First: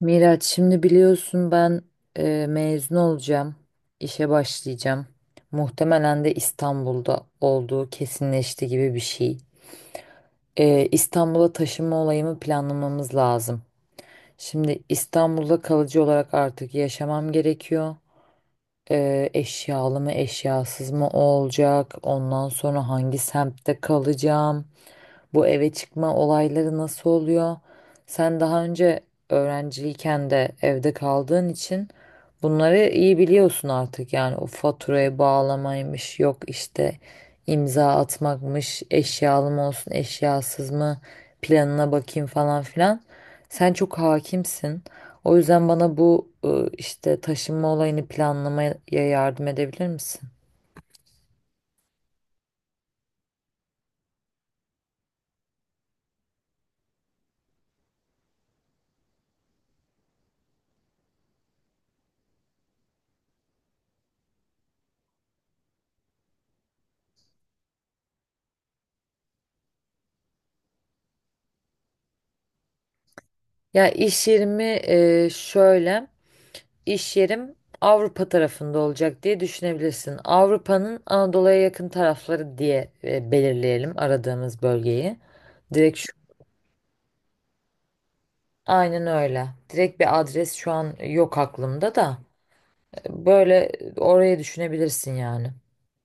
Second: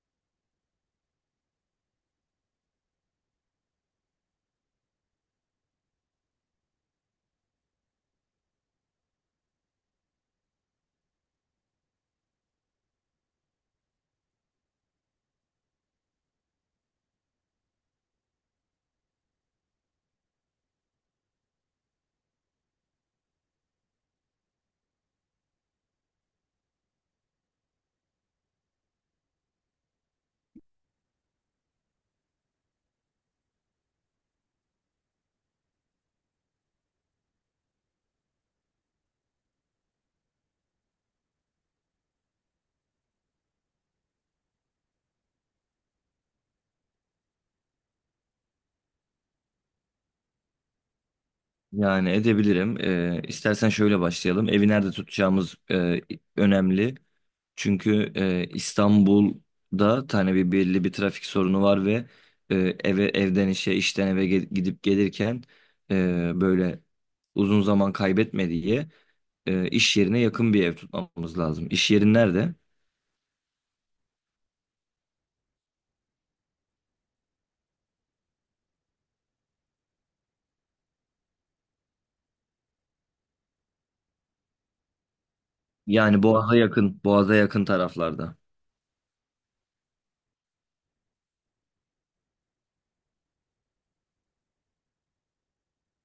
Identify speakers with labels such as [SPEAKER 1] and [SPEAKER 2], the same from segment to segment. [SPEAKER 1] Miraç, şimdi biliyorsun ben mezun olacağım, işe başlayacağım. Muhtemelen de İstanbul'da olduğu kesinleşti gibi bir şey. İstanbul'a taşınma olayımı planlamamız lazım. Şimdi İstanbul'da kalıcı olarak artık yaşamam gerekiyor. Eşyalı mı eşyasız mı olacak? Ondan sonra hangi semtte kalacağım? Bu eve çıkma olayları nasıl oluyor? Sen daha önce öğrenciyken de evde kaldığın için bunları iyi biliyorsun artık. Yani o faturaya bağlamaymış, yok işte imza atmakmış, eşyalı mı olsun, eşyasız mı, planına bakayım falan filan. Sen çok hakimsin. O yüzden bana bu işte taşınma olayını planlamaya yardım edebilir misin?
[SPEAKER 2] Yani edebilirim. İstersen şöyle başlayalım. Evi nerede tutacağımız önemli. Çünkü İstanbul'da tane bir belli bir trafik sorunu var ve e, eve evden işe işten eve gidip gelirken böyle uzun zaman kaybetme diye iş yerine yakın bir ev tutmamız lazım. İş yerin nerede?
[SPEAKER 1] Ya iş yerimi şöyle. İş yerim Avrupa tarafında olacak diye düşünebilirsin. Avrupa'nın Anadolu'ya yakın tarafları diye belirleyelim aradığımız bölgeyi. Direkt şu,
[SPEAKER 2] Yani Boğaz'a yakın, Boğaz'a yakın taraflarda.
[SPEAKER 1] aynen öyle. Direkt bir adres şu an yok aklımda da böyle orayı düşünebilirsin, yani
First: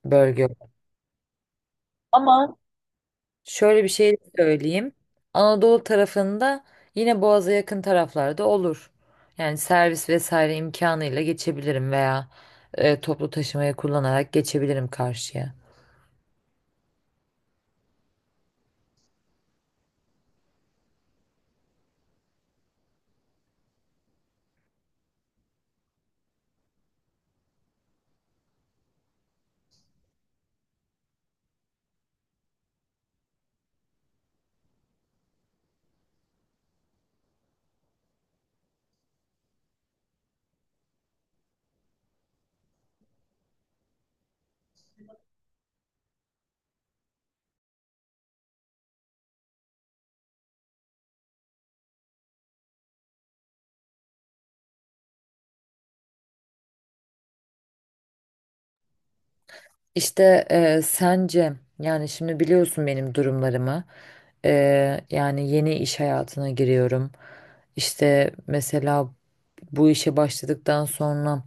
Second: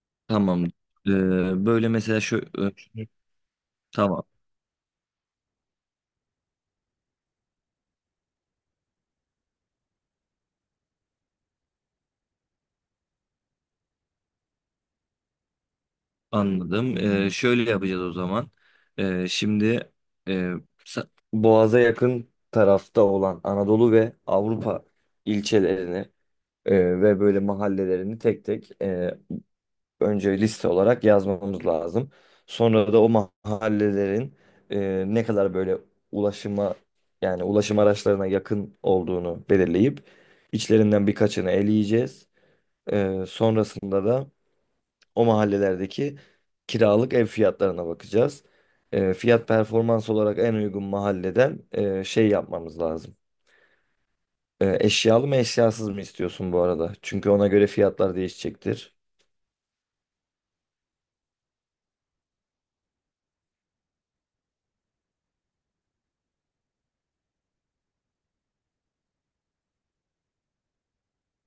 [SPEAKER 1] bölge.
[SPEAKER 2] Tamam. Böyle mesela
[SPEAKER 1] Ama şöyle bir şey
[SPEAKER 2] tamam.
[SPEAKER 1] söyleyeyim. Anadolu tarafında yine Boğaz'a yakın taraflarda olur. Yani servis vesaire imkanıyla geçebilirim veya toplu taşımayı kullanarak geçebilirim karşıya.
[SPEAKER 2] Anladım. Şöyle yapacağız o zaman. Şimdi e, Boğaz'a yakın tarafta olan Anadolu ve Avrupa ilçelerini ve böyle mahallelerini tek tek, önce liste olarak yazmamız lazım. Sonra da o mahallelerin ne kadar böyle ulaşıma, yani ulaşım araçlarına yakın olduğunu belirleyip içlerinden birkaçını eleyeceğiz. Sonrasında da o mahallelerdeki kiralık ev fiyatlarına bakacağız. Fiyat performans olarak en uygun mahalleden şey yapmamız lazım. Eşyalı mı eşyasız mı istiyorsun bu arada? Çünkü ona göre fiyatlar değişecektir.
[SPEAKER 1] İşte sence, yani şimdi biliyorsun benim durumlarımı. E, Yani yeni iş hayatına giriyorum. İşte mesela bu işe başladıktan sonra,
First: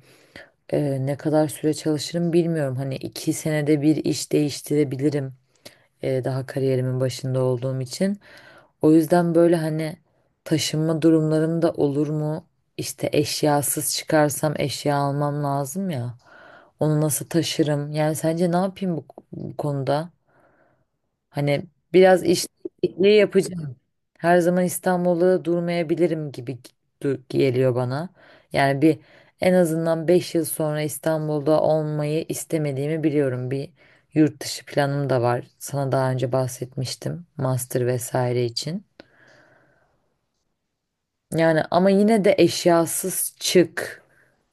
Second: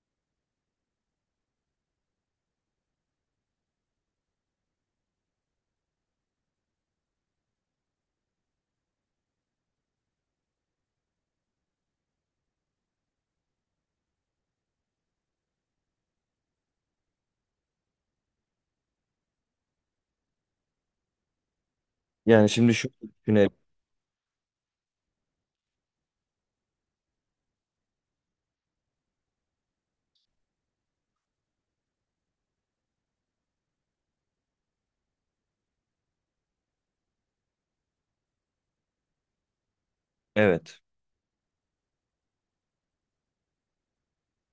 [SPEAKER 1] ne kadar süre çalışırım bilmiyorum, hani iki senede bir iş değiştirebilirim, daha kariyerimin başında olduğum için. O yüzden böyle, hani, taşınma durumlarım da olur mu? İşte eşyasız çıkarsam eşya almam lazım ya. Onu nasıl taşırım? Yani sence ne yapayım bu konuda? Hani biraz iş
[SPEAKER 2] Yani şimdi şu
[SPEAKER 1] değişikliği
[SPEAKER 2] güne
[SPEAKER 1] yapacağım. Her zaman İstanbul'da durmayabilirim gibi geliyor bana. Yani en azından 5 yıl sonra İstanbul'da olmayı istemediğimi biliyorum. Bir yurt dışı planım da var. Sana daha önce bahsetmiştim. Master vesaire için.
[SPEAKER 2] evet.
[SPEAKER 1] Yani ama yine de eşyasız çık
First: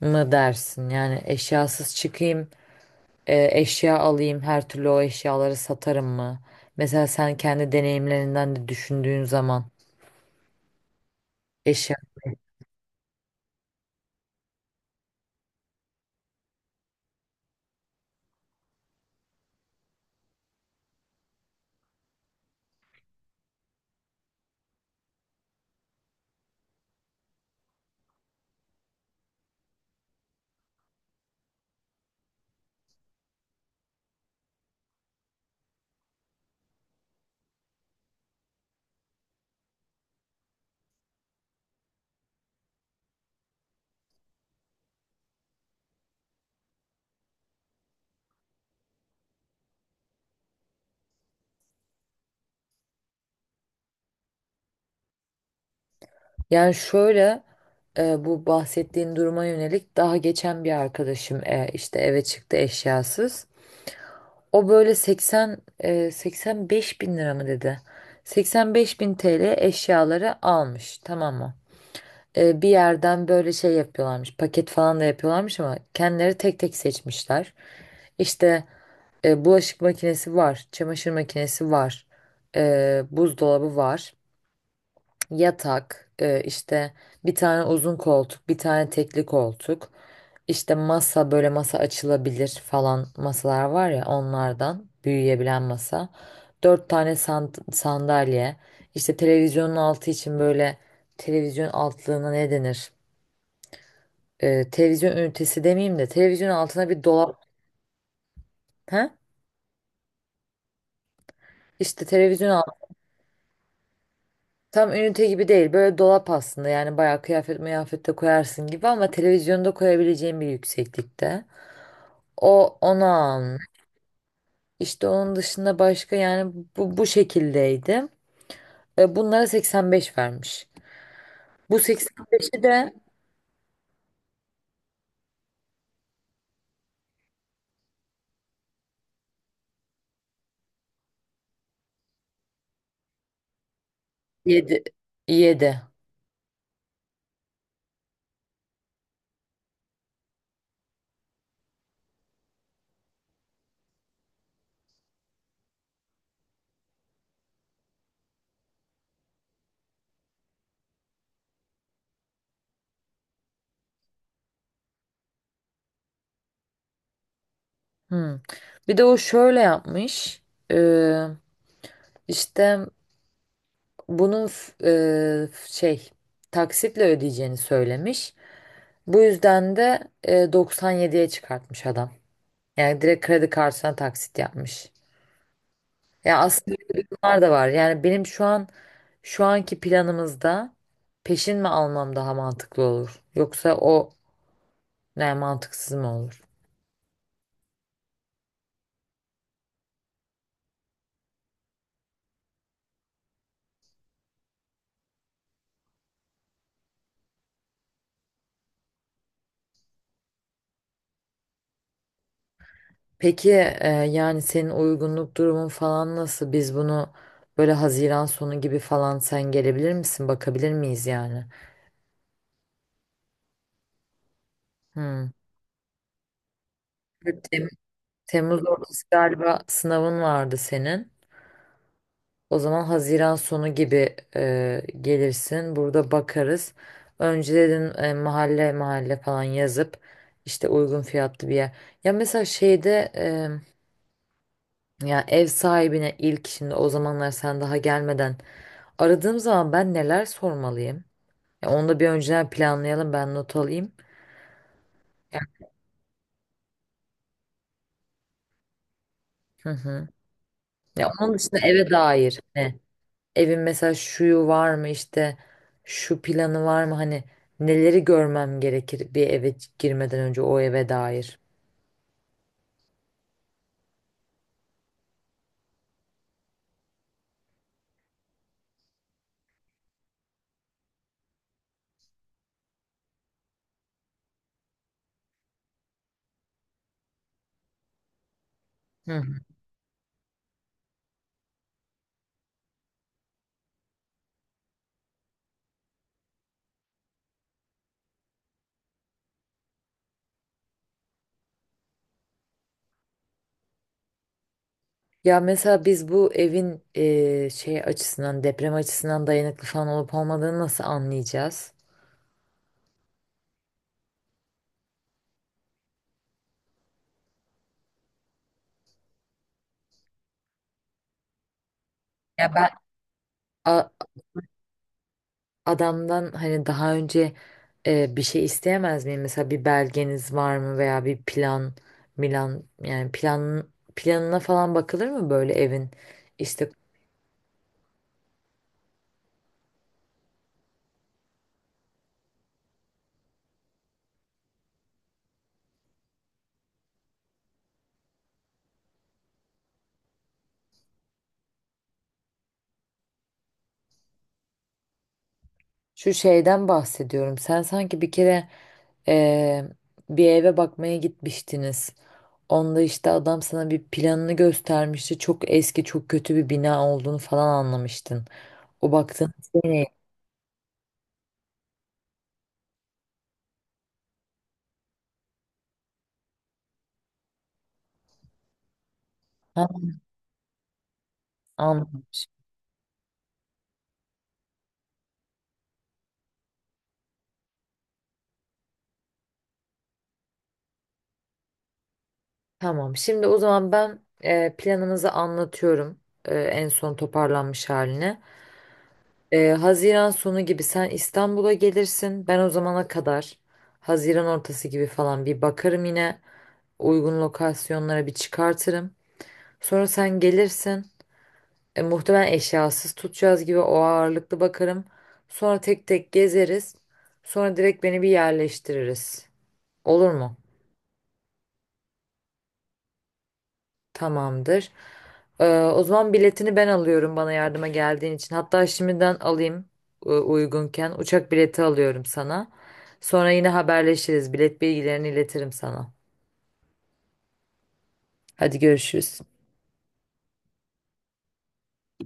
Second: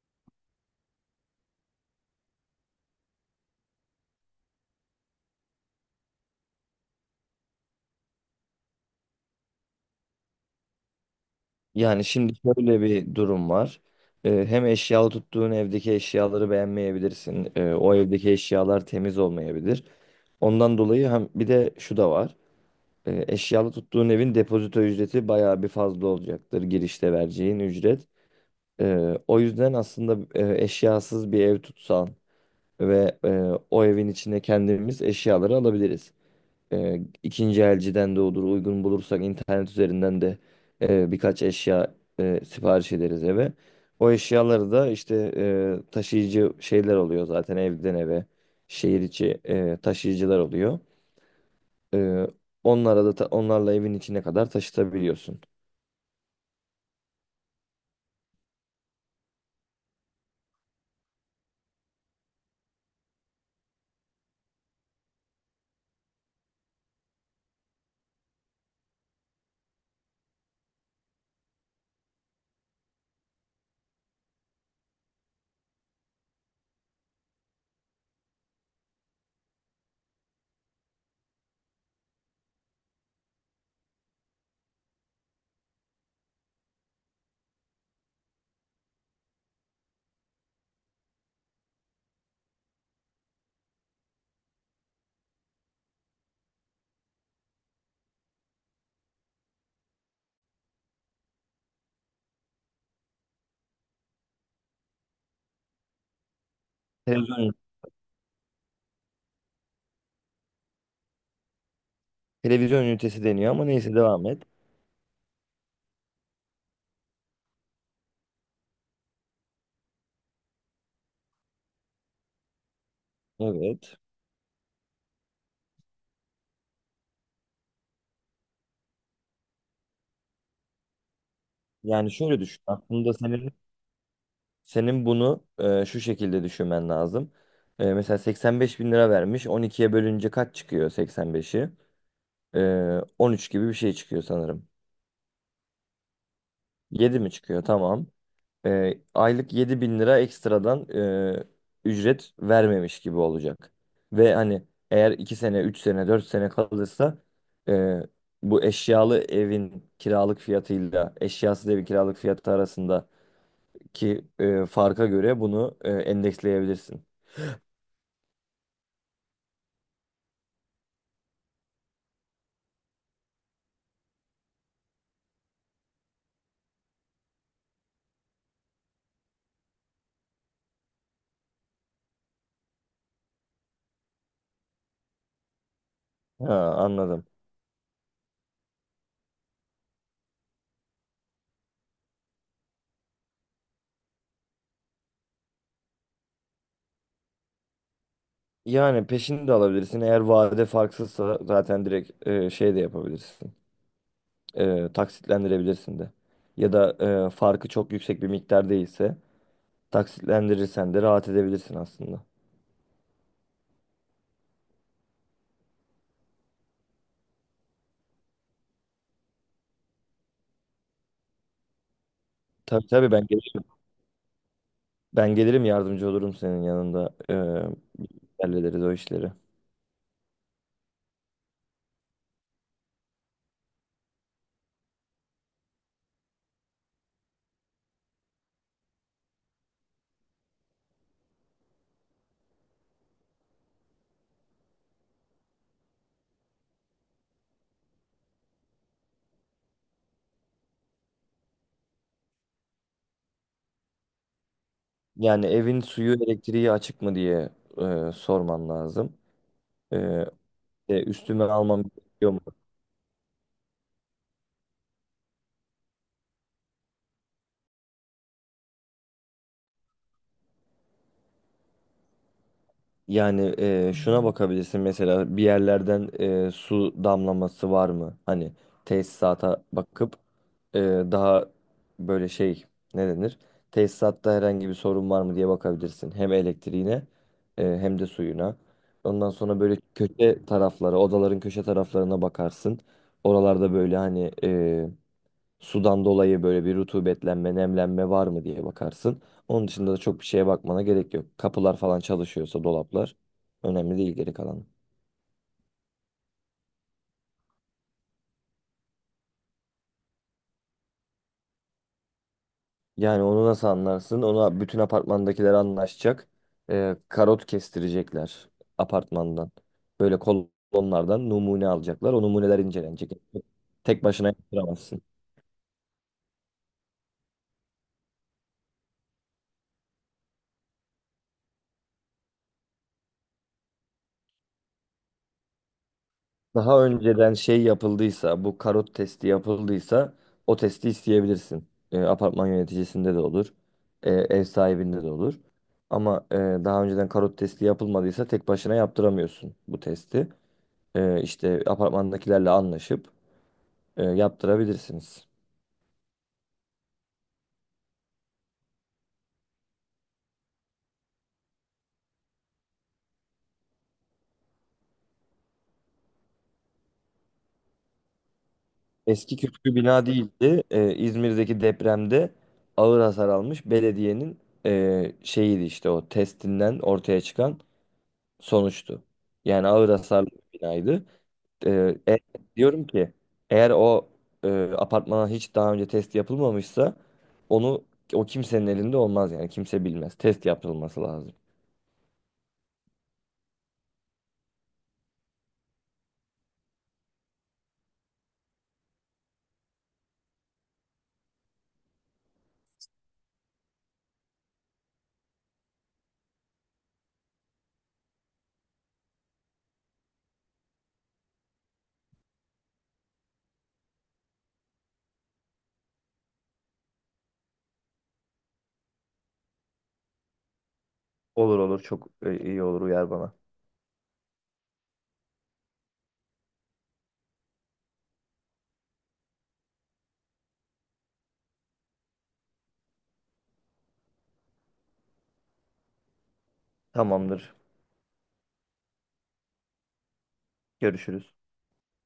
[SPEAKER 1] mı dersin? Yani eşyasız çıkayım, eşya alayım, her türlü o eşyaları satarım mı? Mesela sen kendi deneyimlerinden de düşündüğün zaman eşya.
[SPEAKER 2] Yani şimdi şöyle bir durum var. Hem eşyalı tuttuğun evdeki eşyaları beğenmeyebilirsin. O evdeki eşyalar temiz olmayabilir. Ondan dolayı hem bir de şu da var. Eşyalı tuttuğun evin depozito ücreti bayağı bir fazla olacaktır, girişte vereceğin ücret. O yüzden aslında eşyasız bir ev tutsan ve o evin içine kendimiz eşyaları alabiliriz. İkinci elciden de olur uygun bulursak, internet üzerinden de birkaç eşya sipariş ederiz eve. O eşyaları da işte taşıyıcı şeyler oluyor zaten, evden eve şehir içi taşıyıcılar oluyor. Ee, onlara da onlarla evin içine kadar taşıtabiliyorsun.
[SPEAKER 1] Yani şöyle, bu bahsettiğin duruma yönelik daha geçen bir arkadaşım işte eve çıktı eşyasız. O böyle 80 85 bin lira mı dedi? 85 bin TL eşyaları almış, tamam mı? Bir yerden böyle şey yapıyorlarmış, paket falan da yapıyorlarmış ama kendileri tek tek seçmişler. İşte bulaşık makinesi var, çamaşır makinesi var, buzdolabı var. Yatak, işte bir tane uzun koltuk, bir tane tekli koltuk, işte masa, böyle masa açılabilir falan, masalar var ya, onlardan büyüyebilen masa. Dört tane sandalye, işte televizyonun altı için böyle, televizyon altlığına ne denir? Televizyon ünitesi demeyeyim de televizyon altına bir dolap.
[SPEAKER 2] Televizyon,
[SPEAKER 1] He? İşte televizyon alt
[SPEAKER 2] televizyon ünitesi deniyor, ama neyse, devam et.
[SPEAKER 1] tam ünite gibi değil, böyle dolap aslında, yani bayağı kıyafet mıyafet de koyarsın gibi ama televizyonda koyabileceğin bir yükseklikte. O onu almış.
[SPEAKER 2] Evet.
[SPEAKER 1] İşte onun dışında başka, yani bu şekildeydi. Bunlara 85 vermiş. Bu
[SPEAKER 2] Yani şöyle
[SPEAKER 1] 85'i
[SPEAKER 2] düşün.
[SPEAKER 1] de
[SPEAKER 2] Aslında senin senin bunu şu şekilde düşünmen lazım. Mesela 85 bin lira vermiş. 12'ye bölünce kaç çıkıyor 85'i? E, 13 gibi bir şey çıkıyor sanırım.
[SPEAKER 1] 7. 7.
[SPEAKER 2] 7 mi çıkıyor? Tamam. Aylık 7 bin lira ekstradan e, ücret vermemiş gibi olacak. Ve hani, eğer 2 sene, 3 sene, 4 sene kalırsa e, bu eşyalı evin kiralık fiyatıyla eşyasız evin kiralık fiyatı arasındaki farka göre bunu endeksleyebilirsin.
[SPEAKER 1] Hmm. Bir de o şöyle yapmış. E, işte bunun f- e, f- şey taksitle ödeyeceğini söylemiş. Bu yüzden de 97'ye çıkartmış adam. Yani direkt kredi kartına taksit yapmış. Ya
[SPEAKER 2] Ha,
[SPEAKER 1] aslında öyle
[SPEAKER 2] anladım.
[SPEAKER 1] durumlar da var. Yani benim şu anki planımızda peşin mi almam daha mantıklı olur? Yoksa o ne, mantıksız mı olur?
[SPEAKER 2] Yani peşini de alabilirsin. Eğer vade farksızsa zaten direkt şey de yapabilirsin. Taksitlendirebilirsin de. Ya da farkı çok yüksek bir miktar değilse taksitlendirirsen de rahat edebilirsin aslında.
[SPEAKER 1] Peki, yani senin uygunluk durumun falan nasıl? Biz bunu böyle Haziran sonu gibi falan, sen gelebilir misin? Bakabilir miyiz yani?
[SPEAKER 2] Tabii tabii, ben gelirim.
[SPEAKER 1] Hmm.
[SPEAKER 2] Ben gelirim, yardımcı olurum senin yanında.
[SPEAKER 1] Tem- Temmuz
[SPEAKER 2] Hallederiz o
[SPEAKER 1] ortası
[SPEAKER 2] işleri.
[SPEAKER 1] galiba sınavın vardı senin. O zaman Haziran sonu gibi gelirsin. Burada bakarız. Önceden mahalle mahalle falan yazıp, işte, uygun fiyatlı bir yer. Ya mesela şeyde, ya ev sahibine, ilk şimdi, o zamanlar sen daha gelmeden aradığım zaman ben neler sormalıyım? Ya onu da bir önceden planlayalım, ben not alayım.
[SPEAKER 2] Yani evin suyu elektriği açık mı diye sorman lazım.
[SPEAKER 1] Hı
[SPEAKER 2] Ee,
[SPEAKER 1] hı. Ya onun
[SPEAKER 2] üstüme
[SPEAKER 1] dışında
[SPEAKER 2] almam
[SPEAKER 1] eve
[SPEAKER 2] gerekiyor
[SPEAKER 1] dair
[SPEAKER 2] mu?
[SPEAKER 1] ne? Evin mesela şuyu var mı, işte şu planı var mı, hani neleri görmem gerekir bir eve girmeden önce o eve dair.
[SPEAKER 2] Yani şuna bakabilirsin mesela bir yerlerden, su damlaması var mı? Hani tesisata bakıp daha böyle şey ne denir? Tesisatta herhangi bir sorun var mı diye bakabilirsin. Hem elektriğine hem de suyuna.
[SPEAKER 1] Hı
[SPEAKER 2] Ondan
[SPEAKER 1] hı.
[SPEAKER 2] sonra böyle köşe taraflara, odaların köşe taraflarına bakarsın. Oralarda böyle, hani, sudan dolayı böyle bir rutubetlenme, nemlenme var mı diye bakarsın. Onun dışında da çok bir şeye bakmana gerek yok. Kapılar falan çalışıyorsa, dolaplar önemli değil geri kalanı.
[SPEAKER 1] Ya mesela biz bu evin açısından, deprem açısından dayanıklı falan olup olmadığını nasıl anlayacağız?
[SPEAKER 2] Yani onu nasıl anlarsın? Ona bütün apartmandakiler anlaşacak. Karot kestirecekler apartmandan. Böyle kolonlardan numune alacaklar. O
[SPEAKER 1] Ya
[SPEAKER 2] numuneler
[SPEAKER 1] ben,
[SPEAKER 2] incelenecek.
[SPEAKER 1] a-
[SPEAKER 2] Tek başına yaptıramazsın.
[SPEAKER 1] adamdan hani daha önce bir şey isteyemez miyim? Mesela bir belgeniz var mı veya bir plan, milan, yani planına falan bakılır mı böyle evin? İşte
[SPEAKER 2] Daha önceden şey yapıldıysa, bu karot testi yapıldıysa o testi isteyebilirsin. Apartman yöneticisinde de olur, ev sahibinde de olur. Ama daha önceden karot testi yapılmadıysa tek başına yaptıramıyorsun bu testi. İşte apartmandakilerle anlaşıp yaptırabilirsiniz.
[SPEAKER 1] şu şeyden bahsediyorum. Sen sanki bir kere eee, bir eve bakmaya gitmiştiniz. Onda işte adam sana bir planını göstermişti. Çok eski, çok kötü bir bina olduğunu falan anlamıştın. O baktığın
[SPEAKER 2] Eski
[SPEAKER 1] şey
[SPEAKER 2] kötü
[SPEAKER 1] ne?
[SPEAKER 2] bina değildi. İzmir'deki depremde ağır hasar almış belediyenin şeyiydi işte, o testinden ortaya çıkan sonuçtu.
[SPEAKER 1] Ha,
[SPEAKER 2] Yani ağır hasarlı bir binaydı. Ee, e-
[SPEAKER 1] anlamış.
[SPEAKER 2] diyorum ki, eğer o e, apartmana hiç daha önce test yapılmamışsa onu o kimsenin elinde olmaz, yani kimse bilmez. Test yapılması lazım.
[SPEAKER 1] Tamam. Şimdi o zaman ben, planımızı anlatıyorum. En son toparlanmış haline. Haziran sonu gibi sen İstanbul'a gelirsin. Ben o zamana kadar, Haziran ortası gibi falan, bir bakarım yine. Uygun lokasyonlara bir çıkartırım. Sonra sen gelirsin. Muhtemelen eşyasız tutacağız gibi, o ağırlıklı bakarım. Sonra tek tek gezeriz. Sonra direkt beni bir yerleştiririz. Olur mu?
[SPEAKER 2] Olur olur, çok iyi olur, uyar bana.
[SPEAKER 1] Tamamdır. O zaman biletini ben alıyorum, bana yardıma geldiğin için. Hatta şimdiden alayım, uygunken. Uçak bileti alıyorum sana. Sonra yine haberleşiriz. Bilet bilgilerini iletirim sana.
[SPEAKER 2] Tamamdır.
[SPEAKER 1] Hadi görüşürüz.
[SPEAKER 2] Görüşürüz.